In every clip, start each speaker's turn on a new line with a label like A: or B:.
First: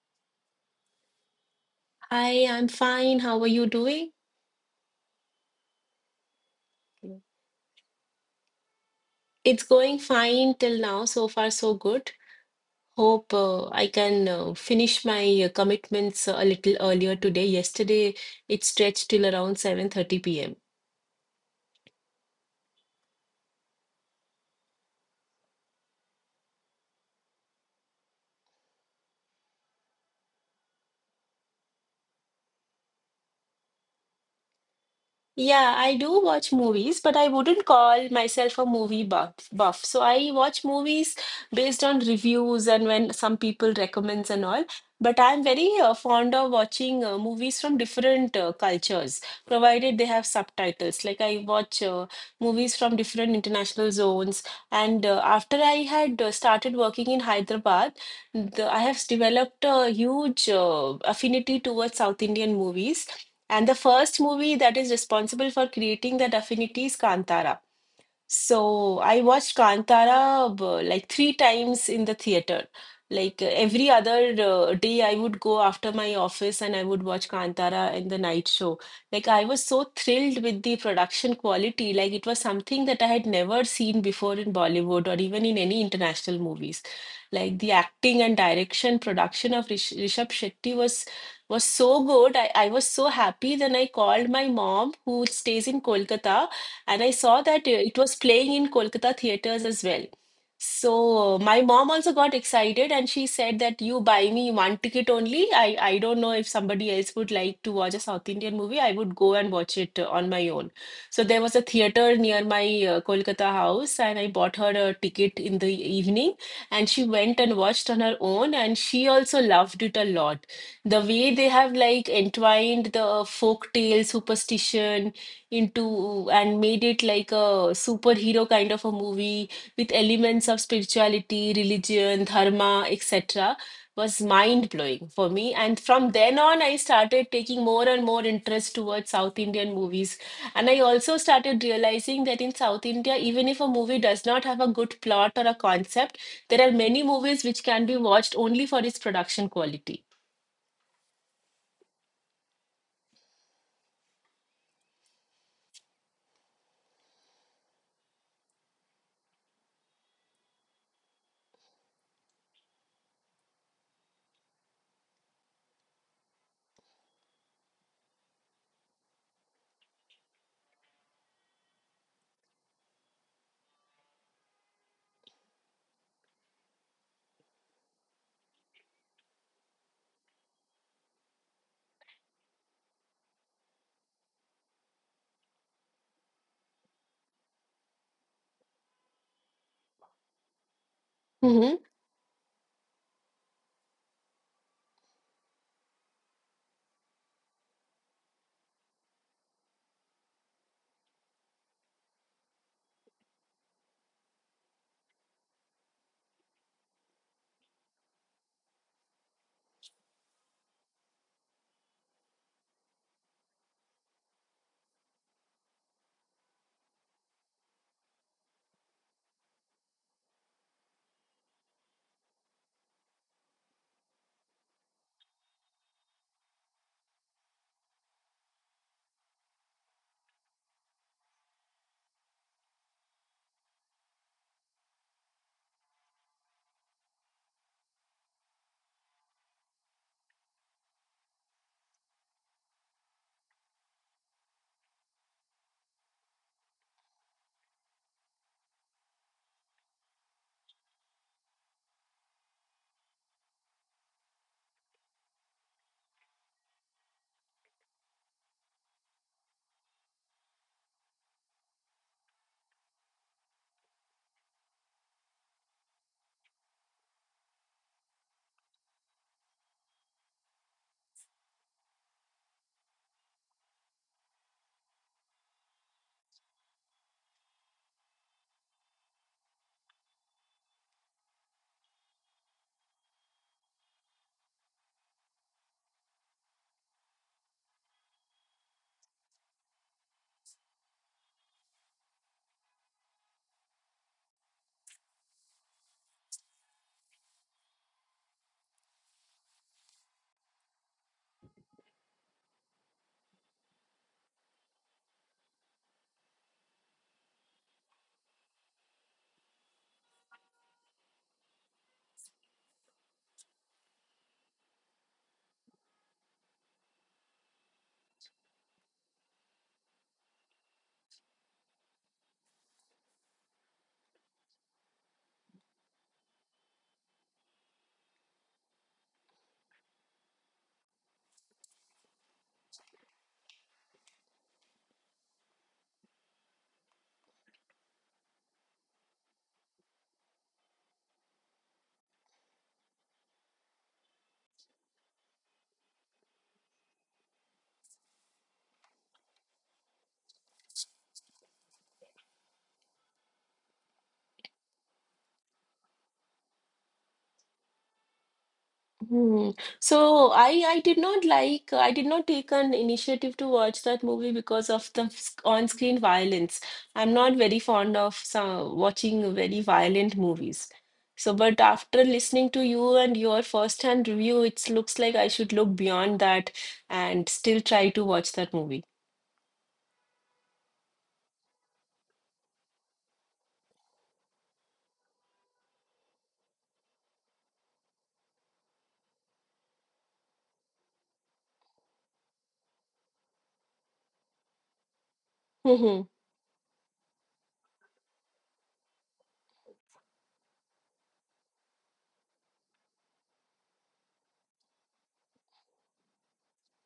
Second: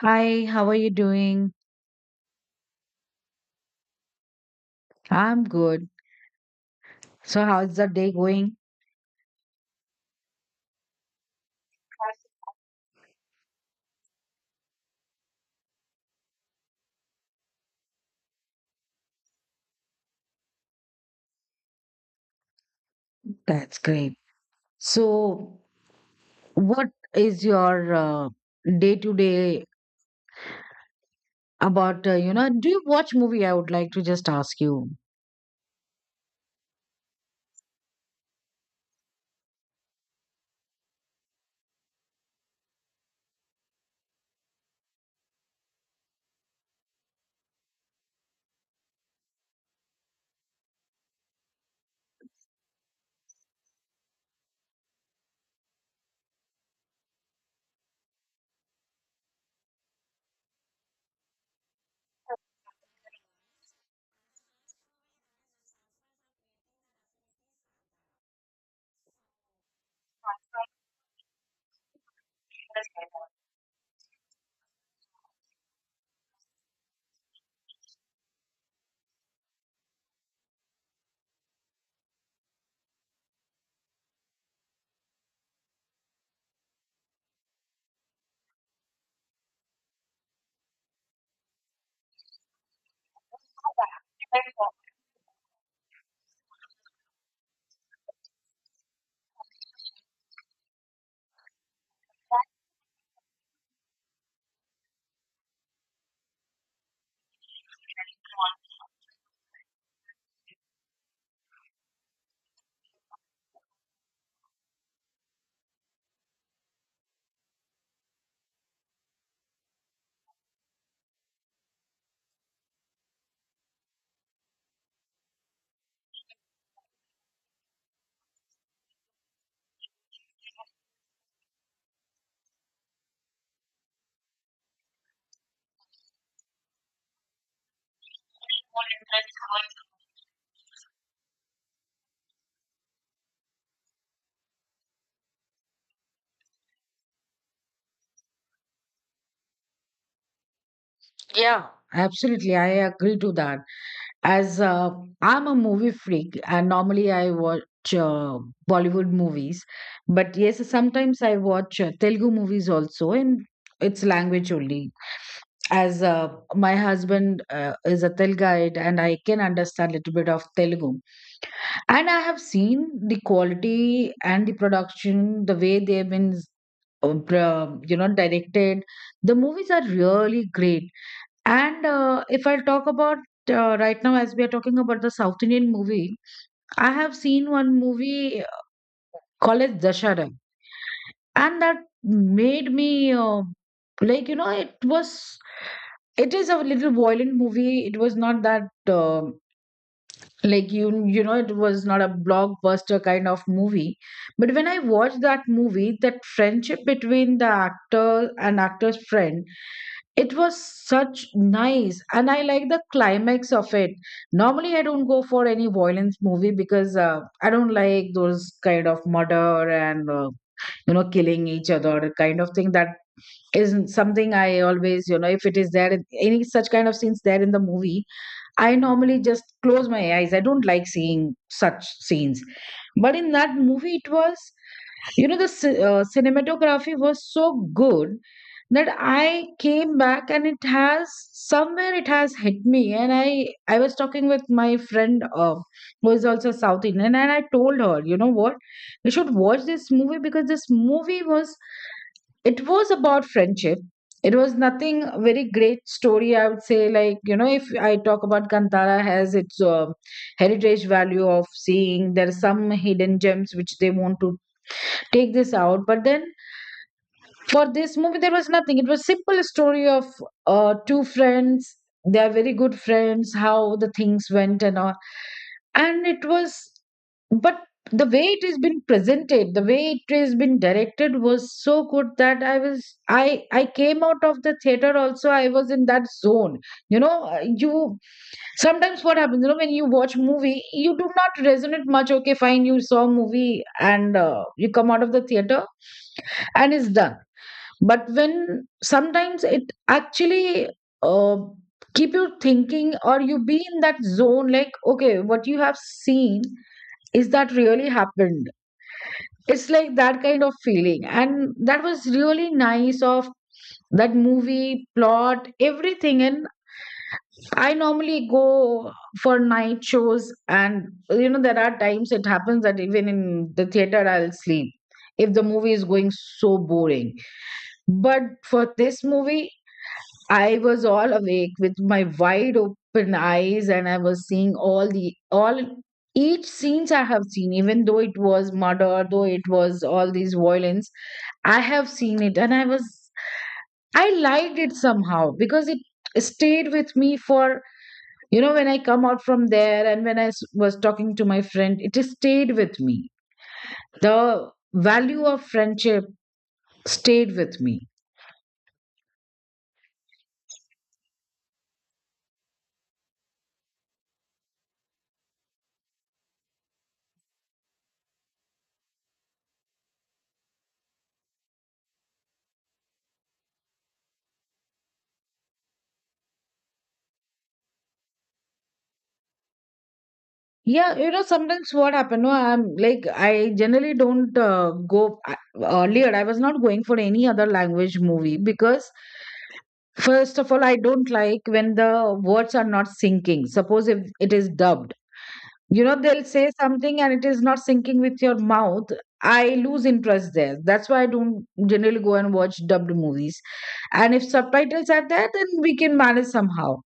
A: Hi, how are you doing?
B: Hi, I'm fine. How are you doing?
A: I'm good. So, how's the day going?
B: It's going fine till now. So far, so good. Hope I can finish my commitments a little earlier today. Yesterday, it stretched till around 7:30 p.m.
A: That's great. So, what is your day to day about? Do you watch movie? I would like to just ask you.
B: Yeah, I do watch movies, but I wouldn't call myself a movie buff. So I watch movies based on reviews and when some people recommends and all. But I'm very fond of watching movies from different cultures, provided they have subtitles. Like I watch movies from different international zones. And after I had started working in Hyderabad, I have developed a huge affinity towards South Indian movies, and the first movie that is responsible for creating that affinity is Kantara. So I watched Kantara like three times in the theater. Like every other day, I would go after my office and I would watch Kantara in the night show. Like I was so thrilled with the production quality. Like it was something that I had never seen before in Bollywood or even in any international movies. Like the acting and direction, production of Rishabh Shetty was so good. I was so happy. Then I called my mom, who stays in Kolkata, and I saw that it was playing in Kolkata theaters as well. So my mom also got excited and she said that you buy me one ticket only. I don't know if somebody else would like to watch a South Indian movie. I would go and watch it on my own. So there was a theater near my Kolkata house, and I bought her a ticket in the evening, and she went and watched on her own, and she also loved it a lot. The way they have like entwined the folk tale, superstition, into and made it like a superhero kind of a movie with elements of spirituality, religion, dharma, etc. was mind blowing for me. And from then on, I started taking more and more interest towards South Indian movies. And I also started realizing that in South India, even if a movie does not have a good plot or a concept, there are many movies which can be watched only for its production quality.
A: Yeah, absolutely. I agree to that. As I'm a movie freak, and normally I watch uh, Bollywood movies, but yes, sometimes I watch Telugu movies also in its language only. As My husband is a Tel, and I can understand a little bit of Telugu, and I have seen the quality and the production, the way they've been, directed. The movies are really great, and if I'll talk about right now, as we are talking about the South Indian movie, I have seen one movie called as Dashara, and that
B: Mhm.
A: made me it was, it is a little violent movie. It was not that, uh, like, it was not a blockbuster kind of movie, but when I watched that movie, that friendship between the actor and actor's friend, it was such nice, and I like the climax of it. Normally I don't go for any violence movie, because I don't like those kind of murder and, you know, killing each other kind of thing. That isn't something I always, you know, if it is there in any such kind of scenes there in the movie, I normally just close my eyes. I don't like seeing such scenes. But in that movie, it was, you know, the cinematography was so good that I came back and it has, somewhere it has hit me. And I was talking with my friend who is also South Indian, and I told her, you know what, you should watch this movie, because this movie was, it was about friendship. It was nothing very great story, I would say. Like, you know, if I talk about Kantara, has its heritage value of seeing, there are some hidden gems which they want to take this out, but then for this movie there was nothing. It was simple story of two friends, they are very good friends, how the things went and all, and it was, but the way it has been presented, the way it has been directed was so good that I was i I came out of the theater. Also, I was in that zone, you know. You Sometimes what happens, you know, when you watch movie, you do not resonate much. Okay, fine, you saw movie, and you come out of the theater, and it's done. But when sometimes it actually uh, keep you thinking, or you be in that zone, like, okay, what you have seen, is that really happened? It's like that kind of feeling, and that was really nice of that movie, plot, everything. And I normally go for night shows, and you know, there are times it happens that even in the theater I'll sleep if the movie is going so boring. But for this movie, I was all awake with my wide open eyes, and I was seeing all the all each scenes I have seen, even though it was murder, though it was all these violence, I have seen it, and I was I liked it somehow, because it stayed with me. For, you know, when I come out from there, and when was talking to my friend, it stayed with me. The value of friendship stayed with me.
B: Hmm. So I did not like I did not take an initiative to watch that movie because of the on-screen violence. I'm not very fond of watching very violent movies. So, but after listening to you and your first-hand review, it looks like I should look beyond that and still try to watch that movie.
A: Yeah, you know, sometimes what happened, no, I'm like, I generally don't go, earlier, I was not going for any other language movie, because first of all, I don't like when the words are not syncing. Suppose if it is dubbed. You know,
B: Mm-hmm.
A: they'll say something and it is not syncing with your mouth. I lose interest there. That's why I don't generally go and watch dubbed movies. And if subtitles are there, then we can manage somehow.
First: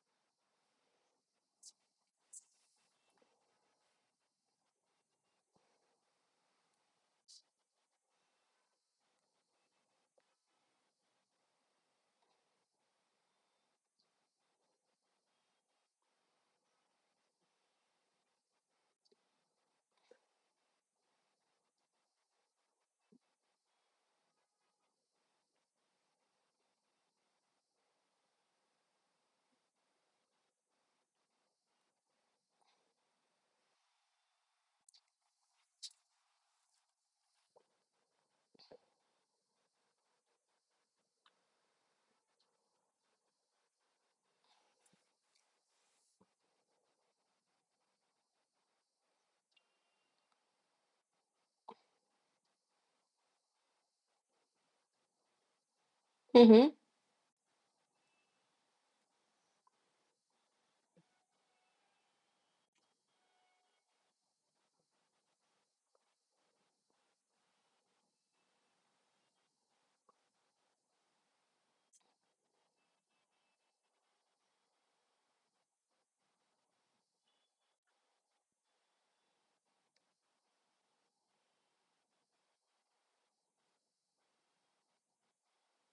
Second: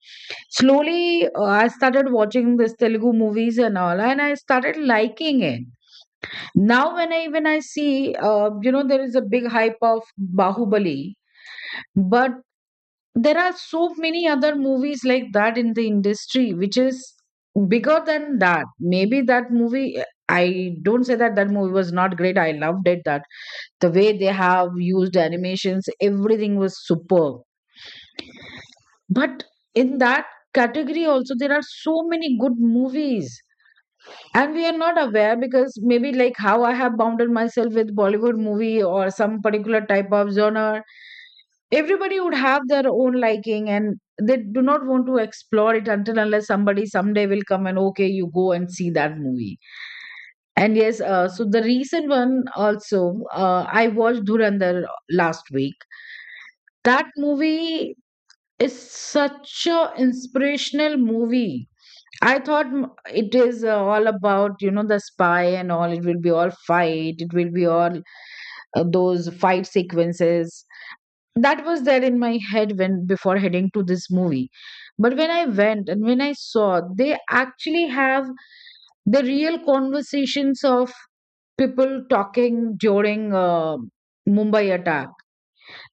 A: Slowly, I started watching this Telugu movies and all, and I started liking it. Now, when I see, you know, there is a big hype of Bahubali, but there are so many other movies like that in the industry which is bigger than that. Maybe that movie, I don't say that that movie was not great. I loved it, that the way they have used animations, everything was superb. But in that category also, there are so many good movies, and we are not aware, because maybe like how I have bounded myself with Bollywood movie or some particular type of genre. Everybody would have their own liking, and they do not want to explore it, until unless somebody someday will come and, okay, you go and see that movie. And yes, so the recent one also, I watched Dhurandhar last week.
B: Mm-hmm.
A: That movie is such a inspirational movie. I thought it is all about, you know, the spy and all. It will be all fight. It will be all those fight sequences. That was there in my head when before heading to this movie. But when I went and when I saw, they actually have the real conversations of people talking during Mumbai attack.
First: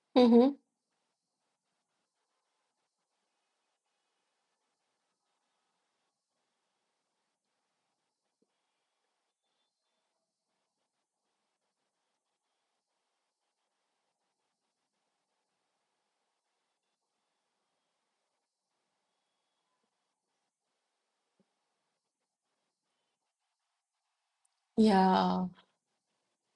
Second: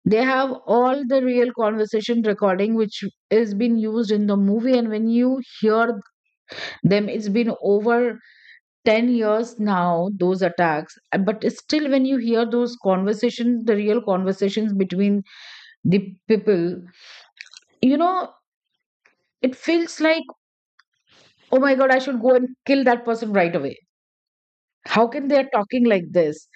A: They
B: Mm-hmm.
A: have all the real conversation recording which is been used in the movie, and when you hear them, it's been over 10 years now those attacks, but still when you hear those conversations, the real conversations between the people, you know, it feels like, oh my god, I should go and kill that person right away. How can they
B: Yeah.
A: are talking like this?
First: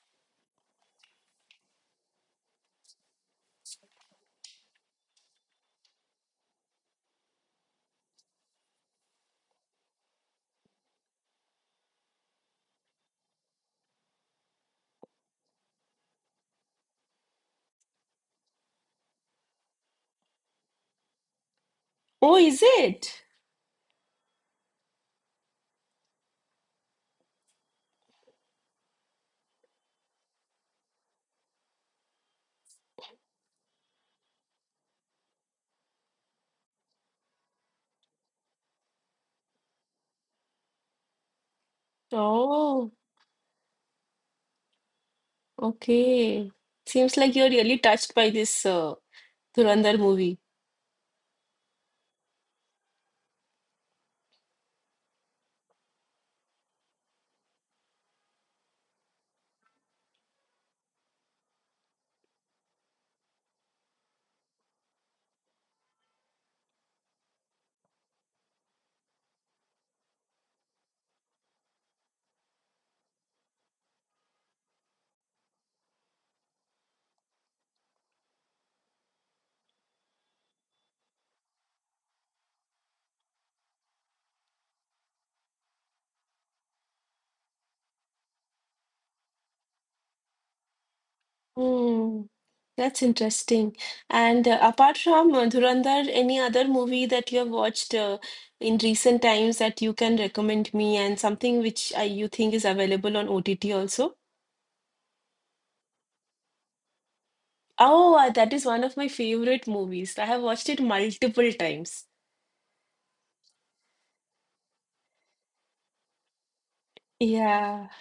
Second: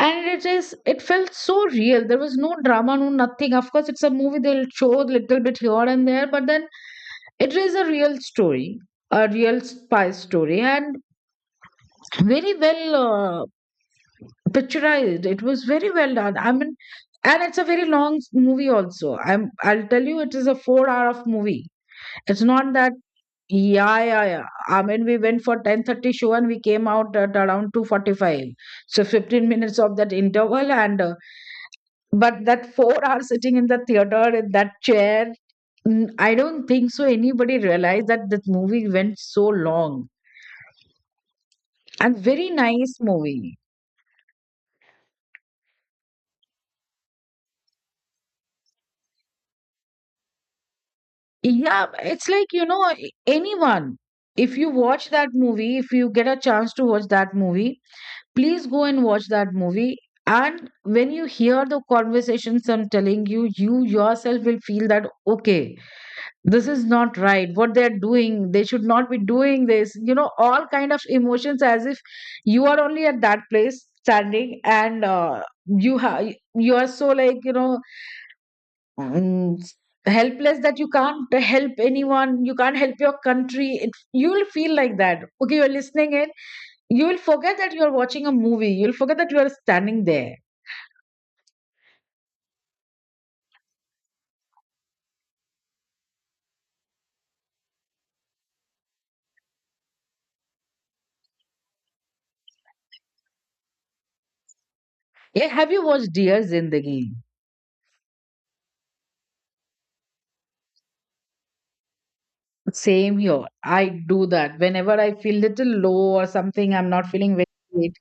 A: And it is, it felt so real. There was no drama, no nothing. Of course, it's a movie, they'll show a little bit here and there, but then it is a real story, a real spy story, and very well picturized. It was very well done. I mean, and it's a very long movie also. I'll tell you, it is a 4 hour of movie.
B: Oh,
A: It's
B: is
A: not that,
B: it?
A: yeah, yeah, yeah. I mean, we went for 10:30 show and we came out at around 2:45. So 15 minutes of that interval and but that 4 hour sitting in the theater in that chair. Mm, I don't think so anybody realized that this movie went so long, and very
B: Oh,
A: nice movie.
B: okay. Seems like you're really touched by this Dhurandhar movie.
A: Yeah, it's like, you know, anyone, if you watch that movie, if you get a chance to watch that movie, please go and watch that movie. And when you hear the conversations, I'm telling you, you yourself will feel that, okay, this is not right, what they're doing. They should not be doing this. You know, all kind of emotions, as if you are only at that place standing, and you are so, like, you know, and helpless that you can't help anyone, you can't help your country. It, you will feel like that, okay, you're listening in, you will forget that you're watching a movie, you'll forget that you are standing there.
B: Hmm, that's interesting. And apart from Dhurandhar, any other movie that you have watched in recent times that you can recommend me, and something which you think is available on OTT also?
A: Yeah, have you watched Dear Zindagi?
B: Oh, that is one of my favorite movies. I have watched it multiple times.
A: Same here, I do that whenever I feel little low or something, I'm not feeling very
B: Yeah.
A: great,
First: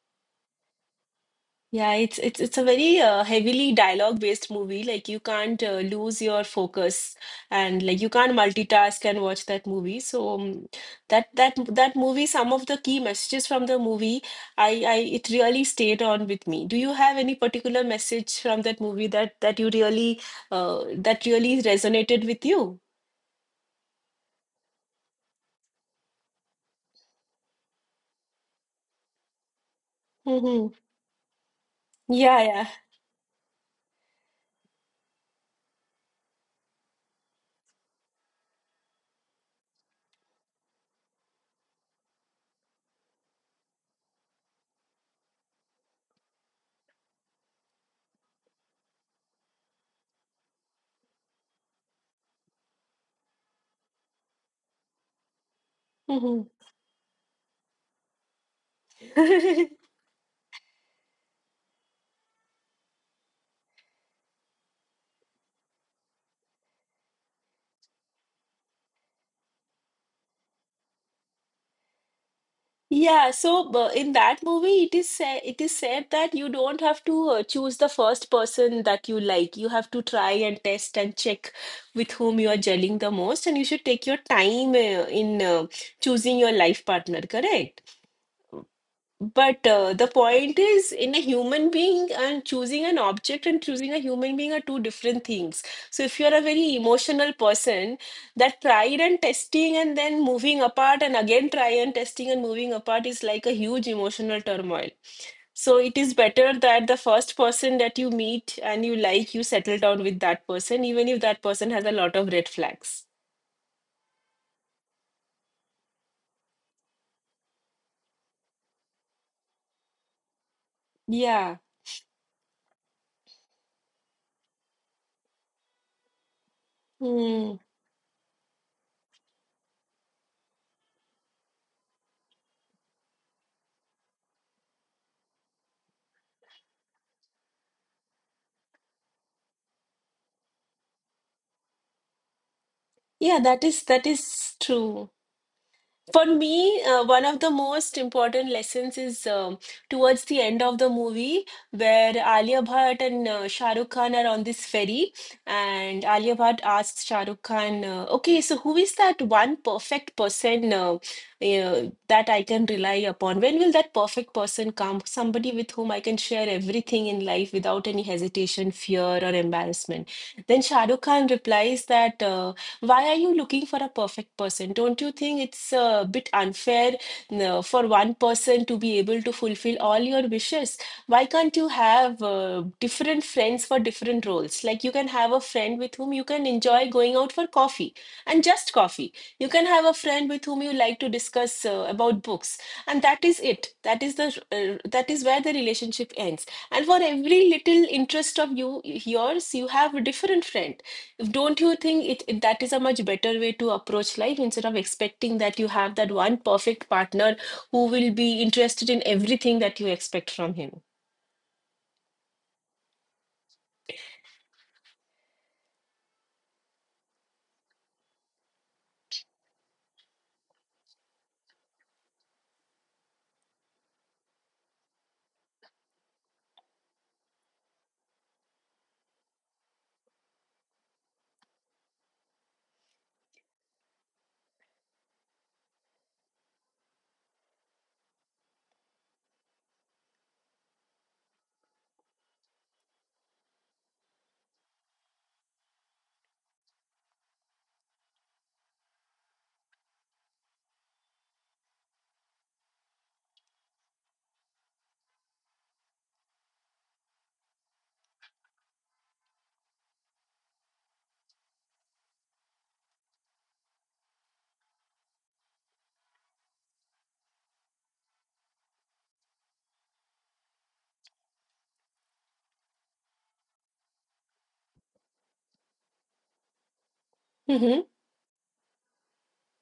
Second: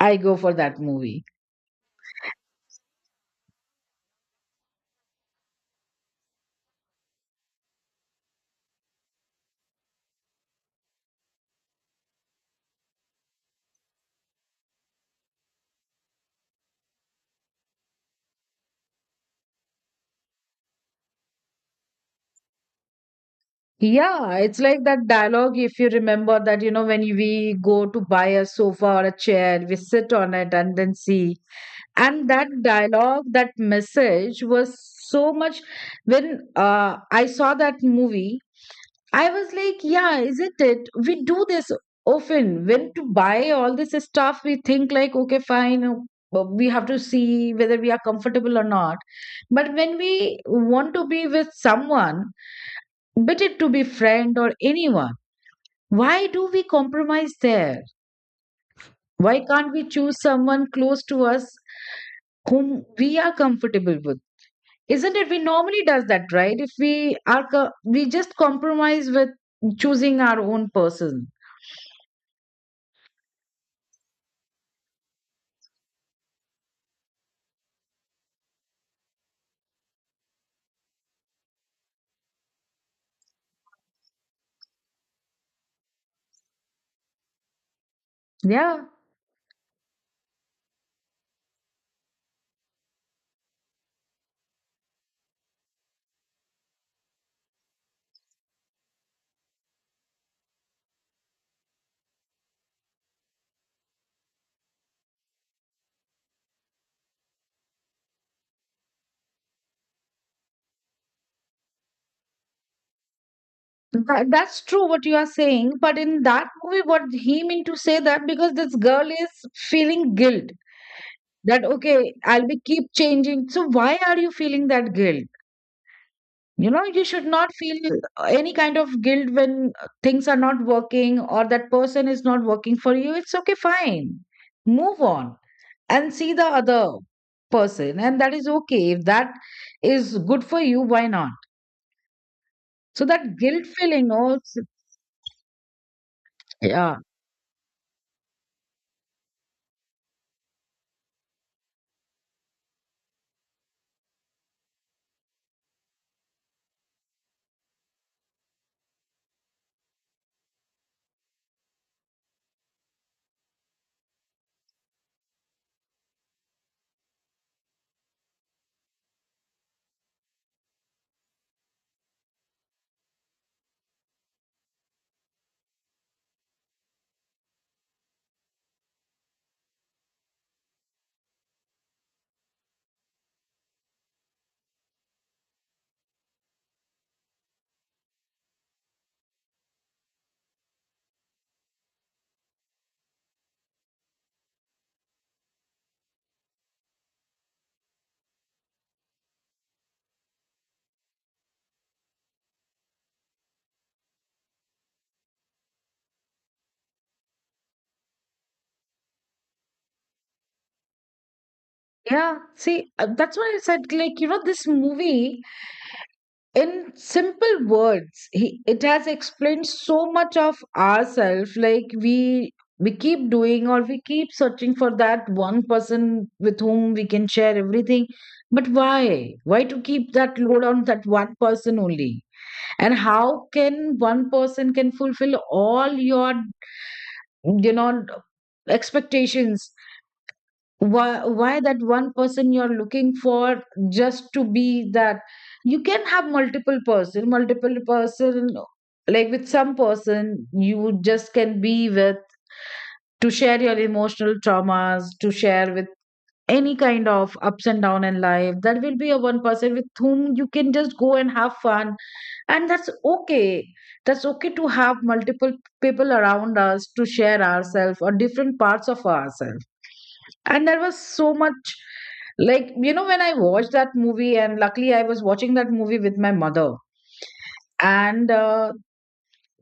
A: I go for that movie.
B: Yeah, it's a very heavily dialogue-based movie. Like you can't lose your focus, and like you can't multitask and watch that movie. So that movie, some of the key messages from the movie, I it really stayed on with me. Do you have any particular message from that movie that you really that really resonated with you?
A: Yeah, it's like that dialogue, if you remember that, you know, when we go to buy a sofa or a chair, we sit on it
B: Hmm.
A: and then see. And
B: Yeah,
A: that
B: yeah.
A: dialogue, that message was so much. When I saw that movie, I was like, yeah, isn't it? We do this often. When to buy all this stuff, we think like, okay, fine, but we have to see whether we are comfortable or not. But when we want to be with someone, be it to be friend or anyone, why
B: Hmm.
A: do we compromise there? Why can't we choose someone close to us whom we are comfortable with? Isn't it? We normally does that, right? If we are, we just compromise with choosing our own person.
B: Yeah, so in that movie, it is said that you don't have to choose the first person that you like. You have to try and test and check with whom you are gelling the most, and you should take your time in choosing your life partner, correct?
A: Yeah,
B: But the point is, in a human being and choosing an object and choosing a human being are two different things. So, if you're a very emotional person, that pride and testing and then moving apart and again try and testing and moving apart is like a huge emotional turmoil. So, it is better that the first person that you meet and you like, you settle down with that person, even if that person has a lot of red flags.
A: That's true what you are saying. But in that movie, what he meant to say that, because this girl is feeling guilt
B: Yeah.
A: that, okay, I'll be keep changing. So why are you feeling that guilt? You know, you should not
B: Hmm.
A: feel any kind of guilt when things are not working or that person is not working for you. It's okay, fine, move on and see the other person. And that is okay. If that is good for you, why not? So that
B: Yeah, that
A: guilt
B: is that
A: feeling, oh,
B: is
A: it's-
B: true. For me,
A: yeah,
B: one of the most important lessons is towards the end of the movie, where Alia Bhatt and Shah Rukh Khan are on this ferry, and Alia Bhatt asks Shah Rukh Khan, "Okay, so who is that one perfect person uh, that I can rely upon? When will that perfect person come? Somebody with whom I can share everything in life without any hesitation, fear, or embarrassment?" Then Shah Rukh Khan replies that. Why are you looking for a perfect person? Don't you think it's a bit unfair for one person to be able to fulfill all your wishes? Why can't you have different friends for different roles? Like you can have a friend with whom you can enjoy going out for coffee and just coffee. You can have a friend with whom you like to discuss about books, and that is it. That is where the relationship ends. And for every little interest of yours, you have a different friend, don't you think that is a much better way to approach life instead of expecting that you have that one perfect partner who will be interested in everything that you expect from him?
A: yeah. See, that's why I said, like, you know, this movie in simple words it has explained so much of ourselves, like we keep doing, or we keep searching for that one person with whom we can share everything. But why to keep that load on that one person only? And how can one person can fulfill all your you know expectations? Why that one person you're looking for just to be that? You can have multiple person, like with some person you just can be with to share your emotional traumas, to share with any kind of ups and down in life, that will be a one person with whom you can just go and have fun. And that's okay. That's okay to have multiple people around us, to share ourselves or different parts of ourselves. And there was so much, like, you know, when I watched that movie, and luckily I was watching that movie with my mother,
B: Mm-hmm.
A: and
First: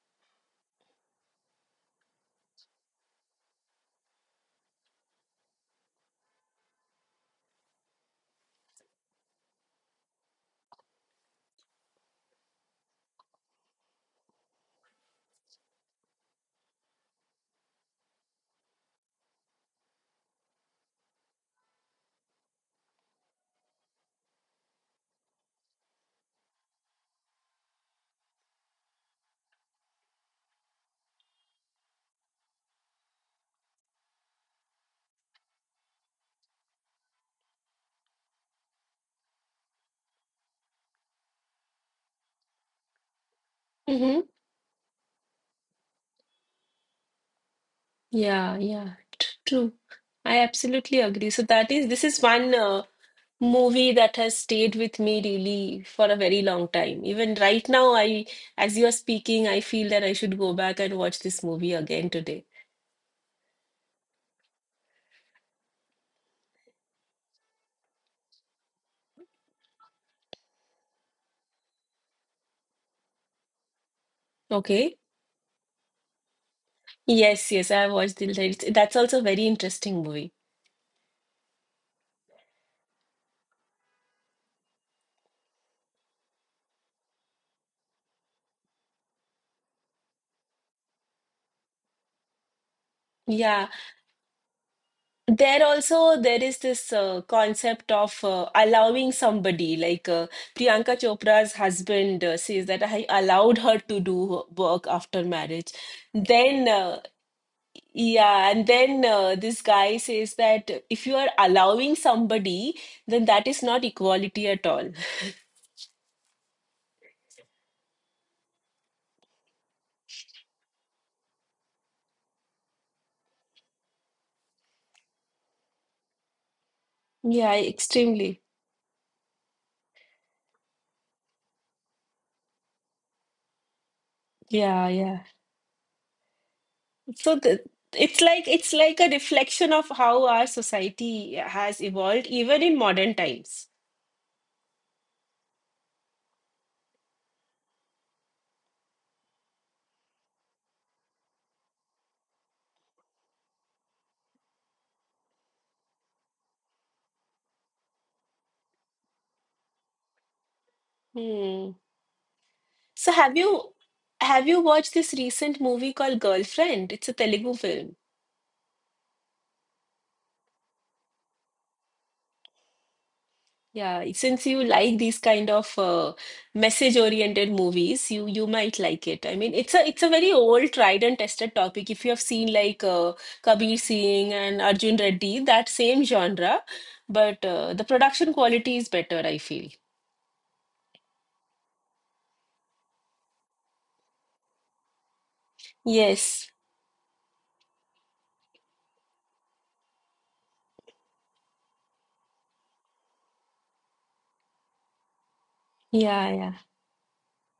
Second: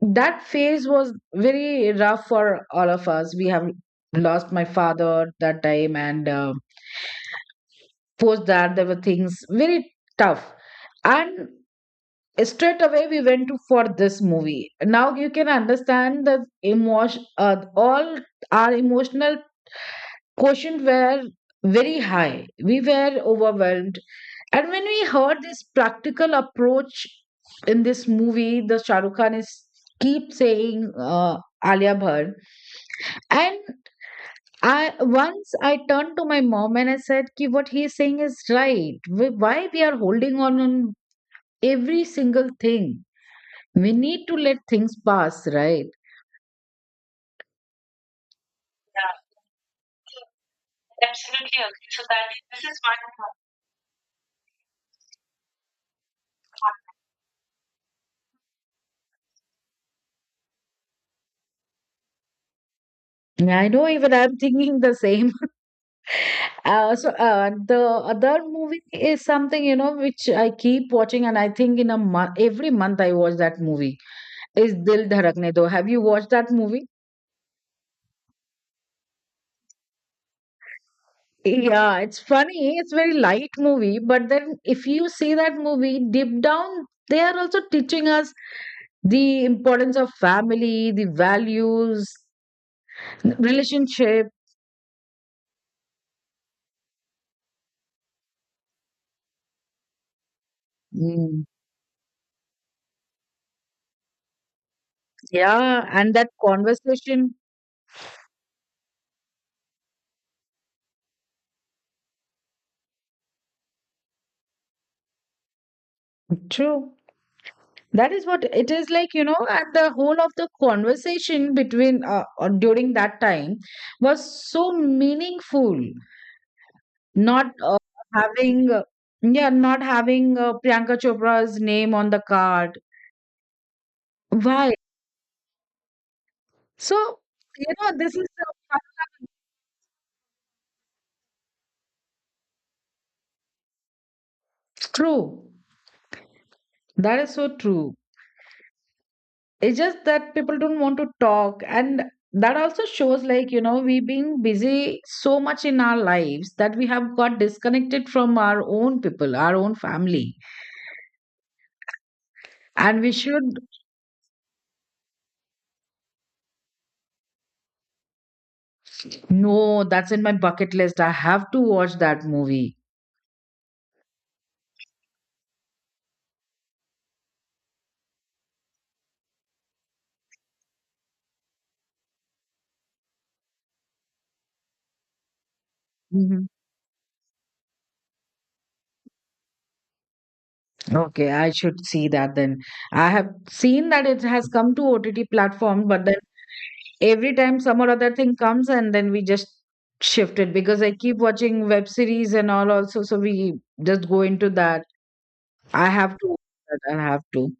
A: that phase was very rough for all of us. We have lost my father that time, and post that there were things very tough. And straight away we went to for this movie. Now you can understand the emotion, all our emotional quotient were very high. We were overwhelmed. And when we heard this practical approach in this movie, the Shah Rukh Khan is keep saying, Alia Bhatt, and I, once I turned to my mom and I said, "Ki what he is saying is right. Why we are holding on every single thing? We
B: Mm-hmm.
A: need to let things pass, right?"
B: Yeah, yeah, true. I absolutely agree. So that is this is one movie that has stayed with me really for a very long time. Even right now, I as you are speaking, I feel that I should go back and watch this movie again today.
A: I know, even I'm thinking the same. The other movie is something, you know, which I keep watching, and I think in a month, every month I watch that movie. Is
B: Okay.
A: Dil Dharakne Do. Have you watched that movie?
B: Yes, yes, I watched Dil Dali. That's also a very interesting movie.
A: Yeah, it's funny. It's very light movie, but then if you see that movie deep down, they are also teaching us the importance of family, the values,
B: Yeah.
A: relationship.
B: There also there is this concept of allowing somebody like Priyanka
A: Mm.
B: Chopra's husband says that I allowed her to do work after marriage.
A: Yeah, and that
B: Then
A: conversation.
B: yeah, and then this guy says that if you are allowing somebody, then that is not equality at all.
A: True. That is what it is like, you know, and the whole of the conversation between during that time was so meaningful.
B: Yeah,
A: Not
B: extremely.
A: having, yeah, not having Priyanka Chopra's name on the card. Why?
B: Yeah, yeah.
A: So,
B: So the,
A: you know, this
B: it's
A: is
B: like it's
A: uh,
B: like a reflection of how our society has evolved, even in modern times.
A: true. That is so true. It's just that people don't want to talk. And that also shows, like, you know, we being busy so much in our lives that we have got disconnected from our own people, our own family.
B: Hmm.
A: And
B: So
A: we
B: have
A: should
B: you have you watched this recent movie called Girlfriend? It's a Telugu film.
A: know, that's in my bucket list. I have to watch that movie.
B: Yeah, since you like these kind of message-oriented movies, you might like it. I mean, it's a very old, tried and tested topic. If you have seen like Kabir Singh and Arjun Reddy, that same genre, but the production quality is better, I feel.
A: Okay, I should see that then. I have seen that it has come to OTT platform, but then
B: Yes.
A: every time some or other thing comes, and then we just shift it because I keep watching web series and all also, so we just go into that. I have
B: Yeah,
A: to,
B: yeah.
A: I have to.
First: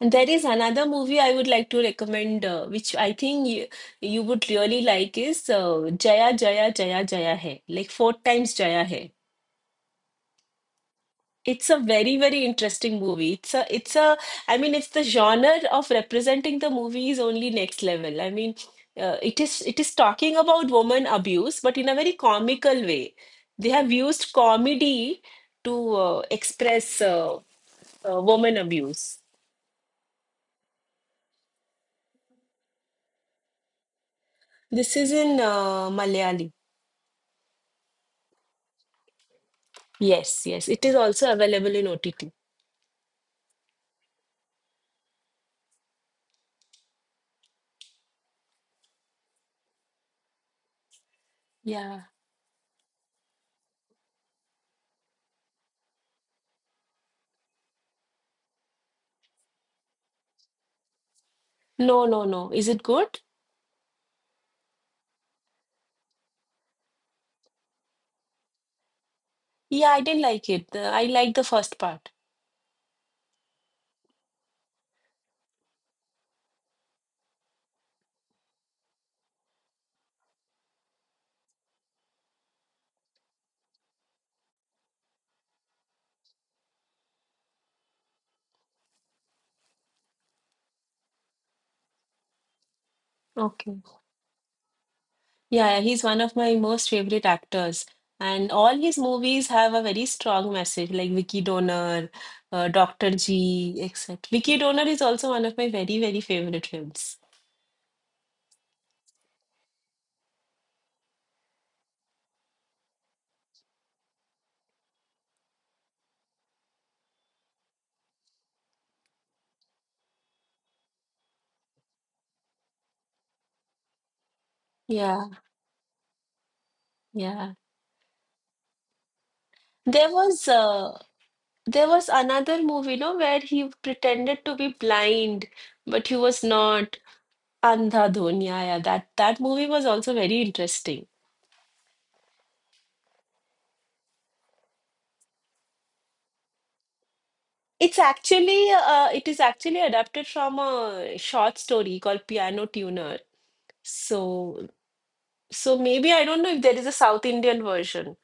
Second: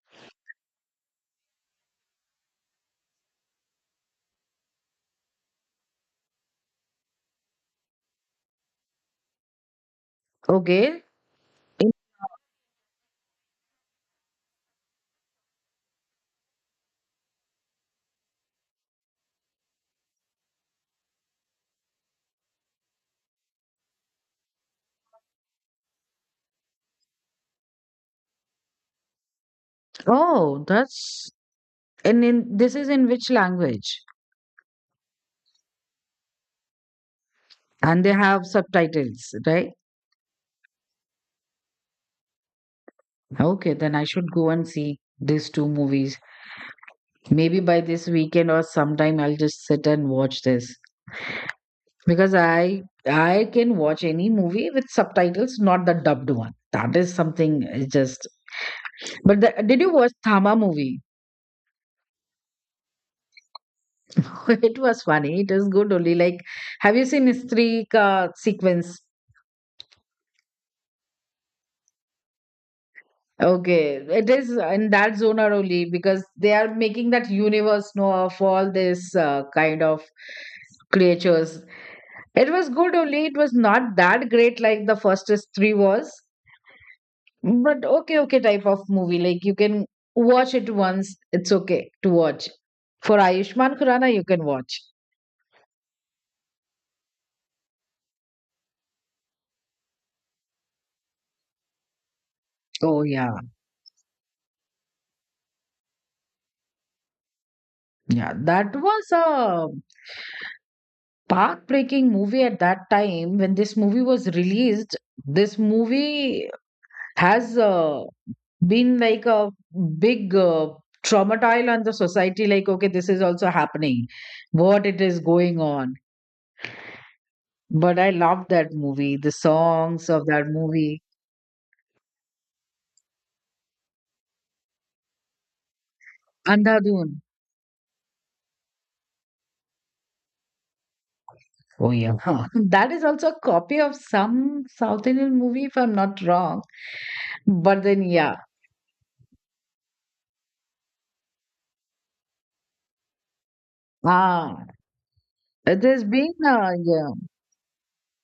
B: And there is another movie I would like to recommend, which I think you would really like is Jaya Jaya Jaya Jaya Hai, like four times Jaya Hai.
A: Okay.
B: It's a
A: In-
B: very, very interesting movie. I mean, it's the genre of representing the movie is only next level. I mean, it is talking about woman abuse, but in a very comical way. They have used comedy to express woman abuse.
A: Oh, that's, and in this is in which language?
B: This is in Malayali.
A: And they have subtitles, right?
B: Yes, yes. It is also available in OTT.
A: Okay, then I should go and see these two movies. Maybe by this weekend or sometime I'll just sit and watch this.
B: Yeah.
A: Because I can watch any movie with subtitles, not the dubbed one. That is something, just but the, did you watch Thama movie?
B: No, no, no. Is it good?
A: It was funny. It is good only. Like, have you seen History Ka sequence?
B: Yeah, I didn't like it. I liked the first part.
A: Okay, it is in that zone are only, because they are making that universe, know, of all this kind of creatures. It was good only. It was not that great, like the first three was, but okay, okay type of movie. Like, you can watch it once. It's okay to watch. For Ayushman
B: Okay.
A: Khurana, you can watch.
B: Yeah, he's one of my most favorite actors. And all his movies have a very strong message, like Vicky Donor,
A: Oh
B: Dr.
A: yeah,
B: G, etc. Vicky Donor is also one of my very, very favorite films.
A: yeah, that was a path breaking movie at that time. When this movie was released, this movie has been like a big traumatile on the society. Like, okay, this is also happening. What it is
B: Yeah,
A: going on.
B: yeah.
A: But I love that movie, the songs
B: There
A: of that
B: was uh,
A: movie.
B: there was another movie, no, where he pretended to be blind, but he was not.
A: Andhadhun.
B: Andhadhun, yeah, yeah. That movie was also very interesting.
A: Oh, yeah. That is also a copy of some South Indian movie, if I'm not wrong. But then, yeah,
B: It is actually adapted from a short story called Piano Tuner.
A: ah,
B: So so
A: it has
B: maybe I
A: been,
B: don't know if there is a
A: yeah,
B: South Indian version.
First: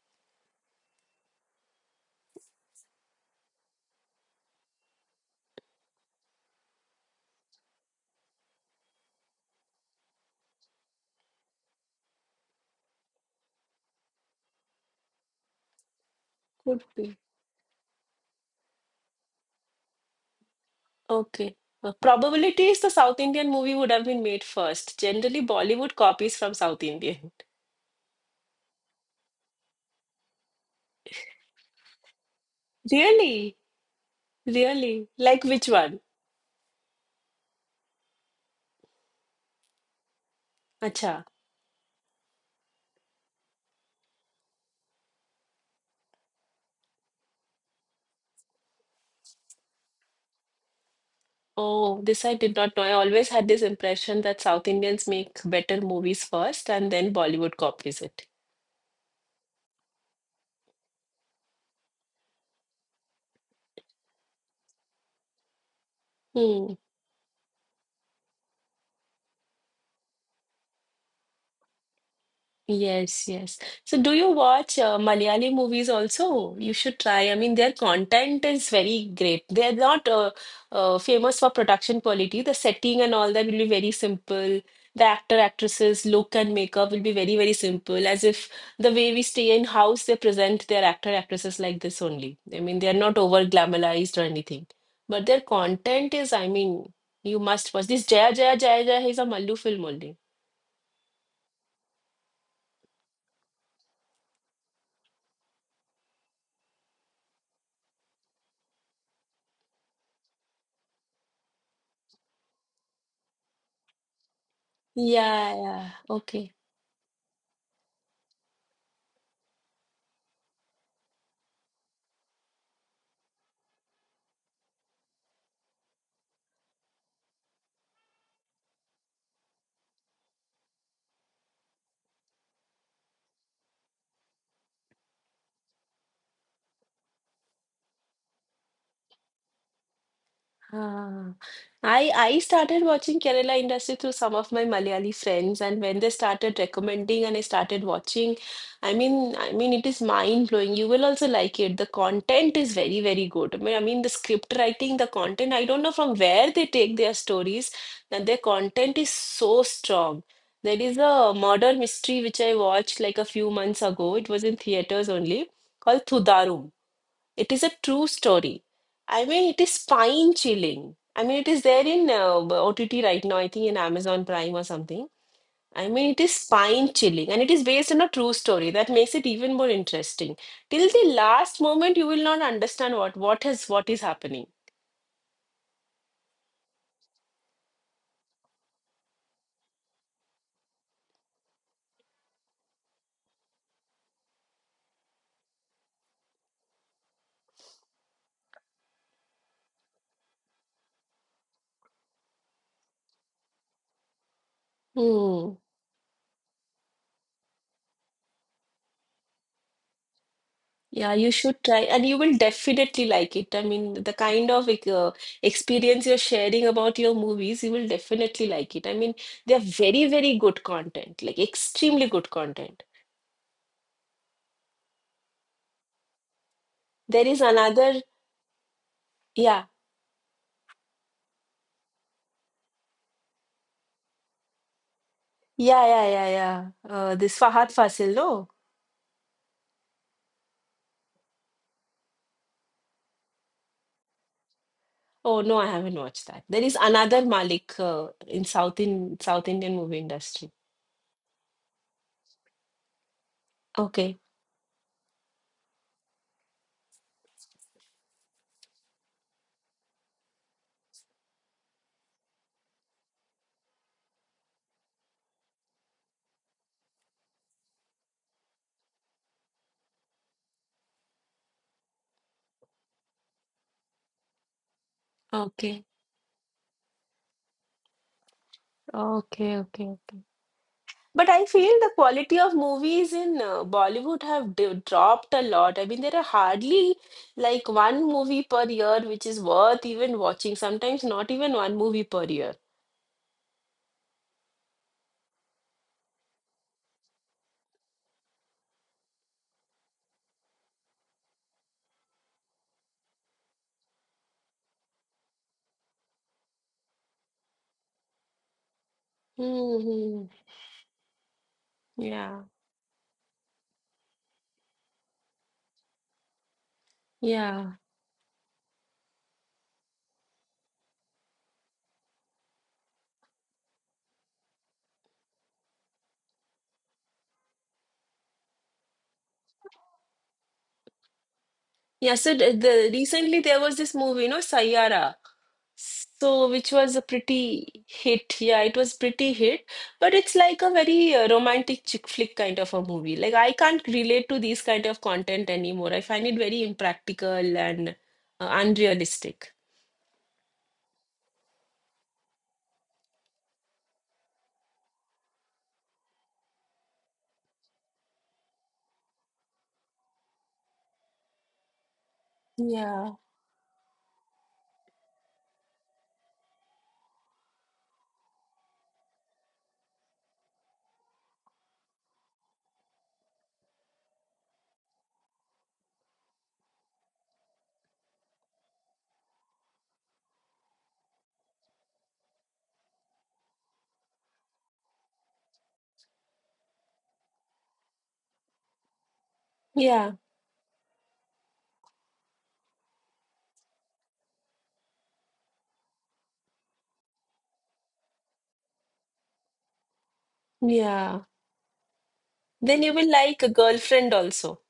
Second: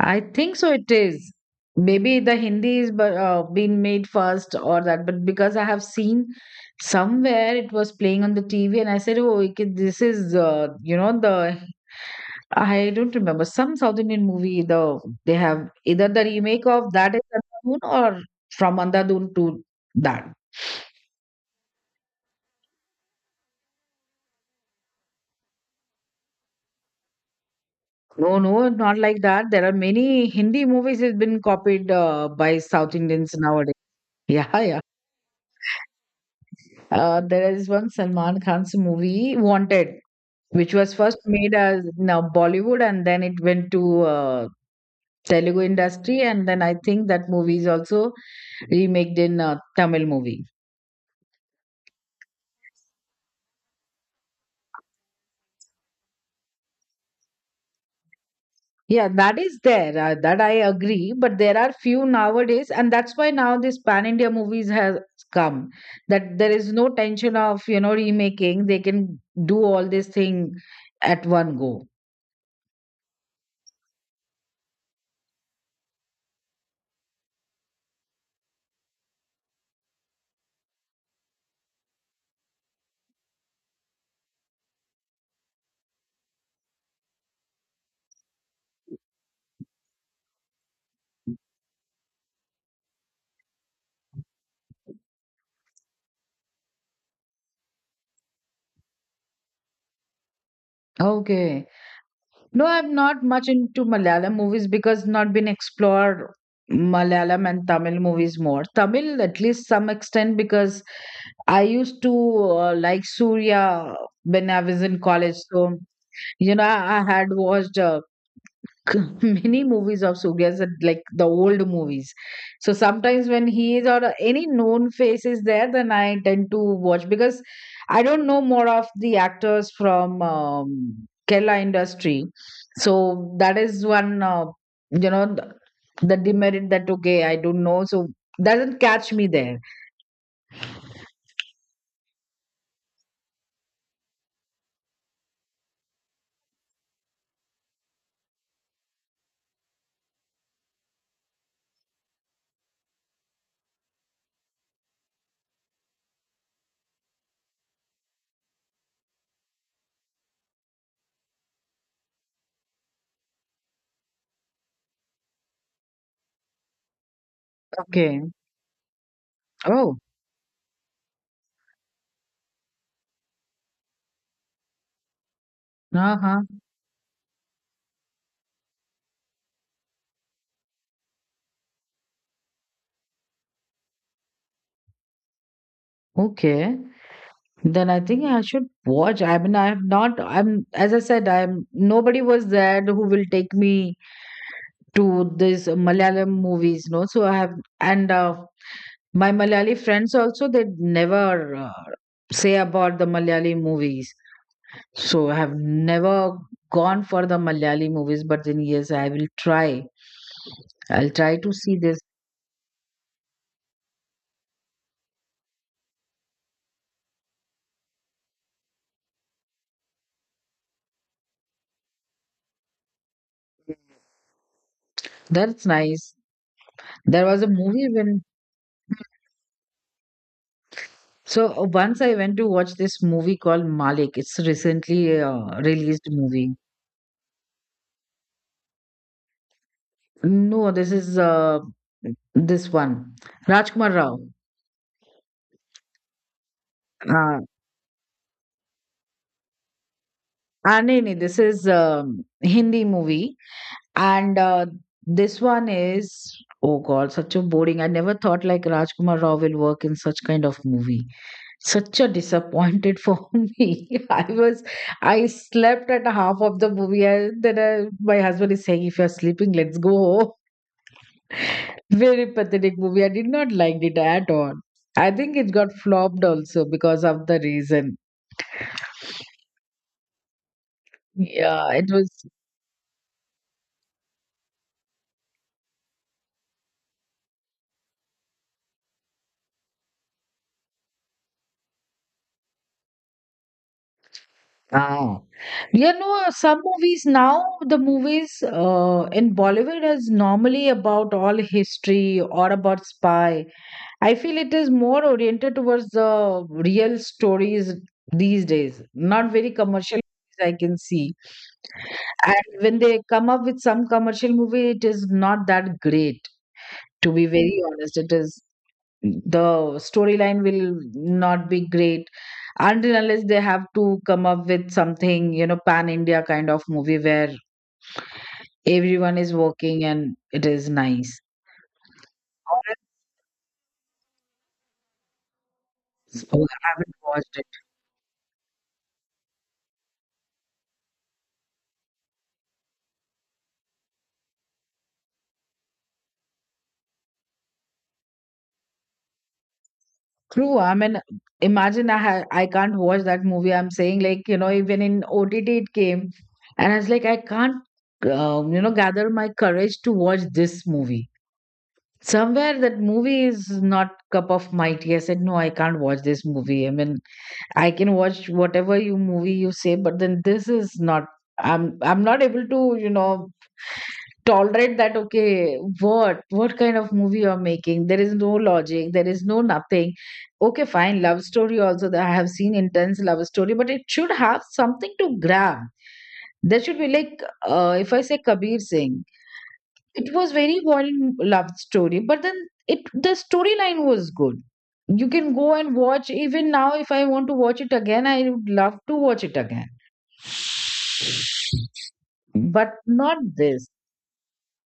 A: I think so. It is maybe the Hindi is but been made first or that, but because I have seen somewhere it was playing on the TV, and I said, oh, okay, this is, you know, the, I don't remember, some South Indian movie. The, they have either the remake
B: Could
A: of that
B: be.
A: is Andhadhun or from Andhadhun to that.
B: Okay. Probability is the South Indian movie would have been made first. Generally, Bollywood copies from South Indian.
A: No, no, not like that. There are many Hindi movies has been copied by South Indians
B: Really?
A: nowadays. Yeah, yeah.
B: Really? Like which one?
A: There is one Salman Khan's movie Wanted, which was first
B: Acha.
A: made as now Bollywood, and then it went to Telugu industry, and then I think that movie is also remaked in Tamil movie.
B: Oh, this I did not know. I always had this impression that South Indians make better movies first and then Bollywood copies it.
A: Yeah, that is there. That I agree. But there are few nowadays, and that's why now this pan India movies has come. That there is
B: Hmm.
A: no tension of, you know, remaking. They can do all this thing at one go.
B: Yes, yes. So, do you watch Malayali movies also? You should try. I mean, their content is very great. They're not famous for production quality. The setting and all that will be very simple. The actor, actresses, look and makeup will be very, very simple, as if the way we stay in house, they present their actor, actresses like this only. I mean, they're not over glamorized or anything. But their content is, I mean, you must watch. This Jaya Jaya Jaya Jaya is a Mallu film only.
A: Okay. No, I'm not much into Malayalam movies because not been explored Malayalam and Tamil movies more. Tamil at least some extent, because I used to like Surya when I was in college.
B: Yeah,
A: So,
B: yeah. Okay.
A: you know, I had watched. Many movies of Surya's are like the old movies. So sometimes when he is or any known face is there, then I tend to watch, because I don't know more of the actors from Kerala industry. So that is one, you know, the demerit that okay, I don't know. So doesn't catch me there.
B: Ah, I started watching Kerala industry through some of my Malayali friends, and when they started recommending and I started watching, I mean, it is mind blowing. You will also like it. The content is very, very good. I mean, the script writing, the content. I don't know from where they take their stories, and their content is so strong. There is a murder mystery which I watched like a few months ago. It was in theaters only, called Thudarum. It is a true
A: Okay.
B: story. I mean, it is
A: Oh.
B: spine chilling. I mean, it is there in OTT right now, I think in Amazon Prime or something. I mean,
A: Uh
B: it is
A: huh.
B: spine chilling and it is based on a true story that makes it even more interesting. Till the last moment, you will not understand what is happening.
A: Okay. Then I think I should watch. I mean, I have not. I'm, as I said, I'm nobody was there who will take me to this Malayalam movies. No, so I have, and my Malayali friends also, they never say about the Malayali movies. So I have
B: Hmm.
A: never gone for the Malayali movies. But then yes, I will try. I'll
B: Yeah, you
A: try to
B: should
A: see
B: try,
A: this.
B: and you will definitely like it. I mean, the kind of like, experience you're sharing about your movies, you will definitely like it. I mean, they're very, very good content, like extremely good content.
A: That's nice.
B: There
A: There
B: is
A: was a movie
B: another,
A: when,
B: yeah,
A: so once I went to watch this movie called Malik. It's recently
B: yeah, yeah,
A: released
B: yeah,
A: movie.
B: yeah. This Fahad Fasil, no?
A: No, this is this one. Rajkumar Rao.
B: Oh no, I haven't watched that. There is another
A: Uh,
B: Malik in South Indian movie industry.
A: ah, nahi, nahi, this is Hindi movie.
B: Okay,
A: And this one is, oh God, such a boring. I never thought like Rajkumar Rao will work in such kind of movie. Such a disappointed for me. I slept at half of the movie. My husband is saying, if you're sleeping, let's go. Very pathetic movie. I did not like it at all. I think it got
B: okay,
A: flopped also because of the reason.
B: okay, okay. But I
A: Yeah,
B: feel
A: it
B: the
A: was.
B: quality of movies in Bollywood have d dropped a lot. I mean, there are hardly like one movie per year which is worth even watching. Sometimes not even one movie per year.
A: Ah. You know, some movies now, the movies in Bollywood is normally about all history or about spy. I feel it is more oriented towards the real stories these days, not very commercial
B: Hmm.
A: movies I can see,
B: Yeah.
A: and when they come up with some commercial movie, it is not that great. To be very
B: Yeah.
A: honest, it is the storyline will not be great until unless they have to come up with something, you know, pan India kind of movie where everyone is working and it is nice.
B: Yeah. So the Recently there was this movie, Saiyaara.
A: So
B: So,
A: I
B: which
A: haven't
B: was a
A: watched it.
B: pretty hit. Yeah, it was pretty hit, but it's like a very romantic chick flick kind of a movie. Like I can't relate to these kind of content anymore. I find it very impractical and unrealistic.
A: True, I mean, imagine, I can't watch that movie. I'm saying, like, you know, even in OTT it came, and I was like, I can't you know, gather my courage to watch this movie. Somewhere that
B: Yeah,
A: movie is not cup of my tea. I said no, I can't watch this movie. I mean, I can watch whatever you movie you say, but then this is not. I'm not able to, you know, tolerate that. Okay, what kind of movie you're making? There is no logic. There is no nothing. Okay, fine. Love story also, that I have seen intense love story, but it should have something to grab. There should be like, if I say Kabir Singh,
B: yeah,
A: it was very violent love story, but then it the storyline was good. You can go and watch even now. If I want to watch it again, I would love to watch it again.
B: yeah.
A: But
B: Then you will
A: not
B: like a
A: this.
B: girlfriend also.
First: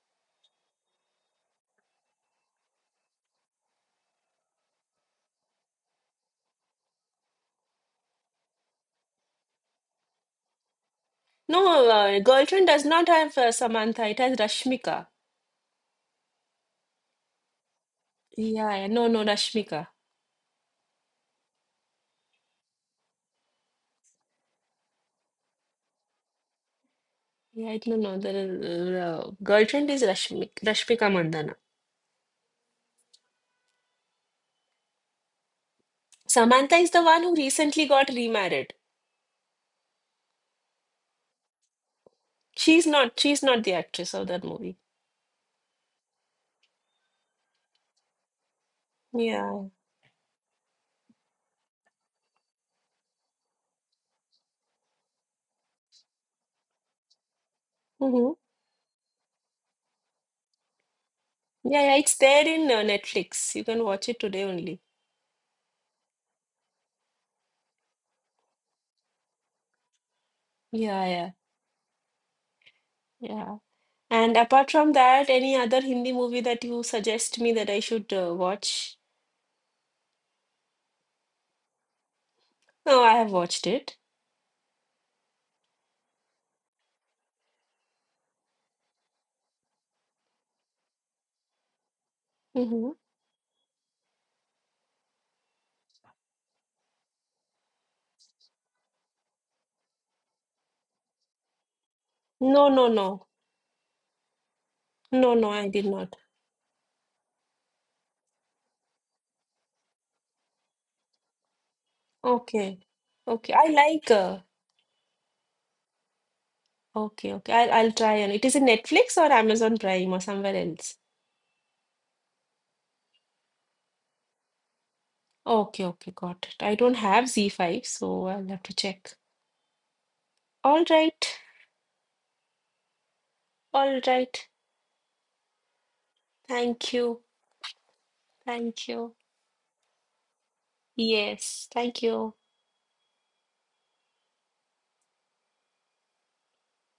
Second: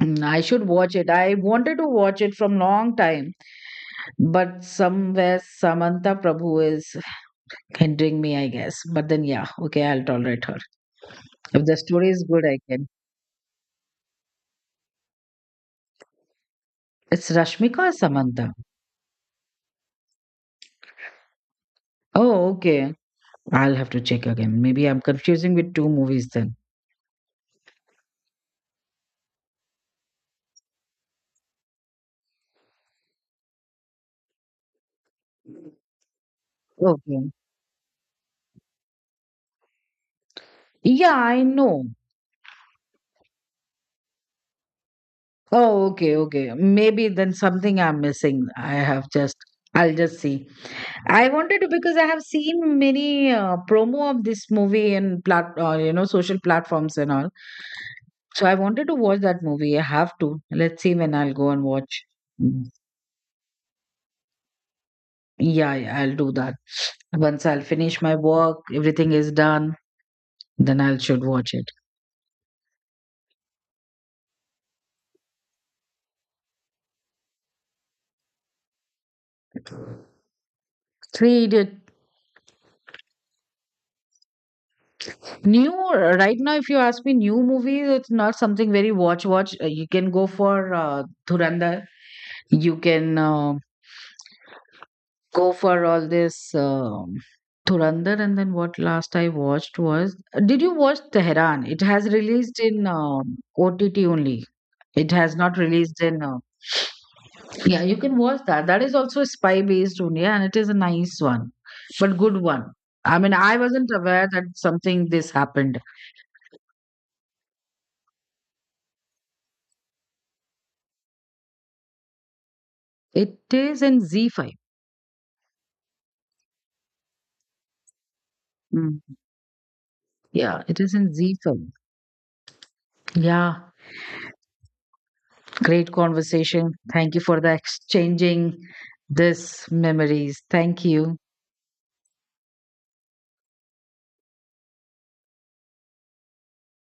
A: Mm, I should watch it. I wanted to watch it from long time, but somewhere Samantha Prabhu is hindering me, I guess. But then yeah, okay, I'll tolerate her. If the
B: No,
A: story is good, I
B: girlfriend does
A: can.
B: not have Samantha. It has Rashmika.
A: It's Rashmika or Samantha?
B: Yeah, yeah. No, no, Rashmika.
A: Oh okay, I'll have to check again. Maybe I'm confusing with two movies then.
B: Yeah, I don't know. The girlfriend is Rashmika, Rashmika Mandana. Samantha is the one
A: Okay.
B: who recently got remarried.
A: Yeah, I know.
B: She's not. She's not the actress of that movie.
A: Oh, okay, okay. Maybe then something I'm missing.
B: Yeah.
A: I'll just see. I wanted to, because I have seen many promo of this movie in plat, you know, social platforms and all.
B: Hmm.
A: So I wanted to watch that movie. I have to. Let's see when I'll go and
B: Yeah, yeah.
A: watch.
B: It's there
A: Mm.
B: in Netflix. You can watch it today only.
A: Yeah, yeah, I'll do that. Once I'll finish my work, everything is done, then I will
B: Yeah,
A: should
B: yeah,
A: watch it.
B: yeah. And apart from that, any other Hindi movie that you suggest me that I should watch?
A: Three Idiots.
B: No, I have watched it.
A: New right now, if you ask me, new movies, it's not something very watch. You can go for Dhurandhar. You
B: Hmm.
A: can go for all this Dhurandhar, and then what last I watched was, did you watch Tehran? It has released
B: No,
A: in
B: no, no,
A: OTT only. It
B: no,
A: has
B: no.
A: not
B: I did
A: released
B: not.
A: in. Yeah, you can watch that. That is also spy based only, and it is a nice one, but good one.
B: Okay,
A: I mean,
B: okay.
A: I
B: I
A: wasn't
B: like.
A: aware that something this happened.
B: Okay, okay. I'll try. And it is in Netflix or Amazon Prime or somewhere else.
A: It is in Z5.
B: Okay, okay, got it. I don't have Z5, so I'll have to check.
A: Yeah, it
B: All
A: is in Z
B: right,
A: film. Yeah,
B: all right.
A: great conversation.
B: Thank
A: Thank you
B: you,
A: for the exchanging
B: thank you.
A: this memories. Thank you.
B: Yes, thank you.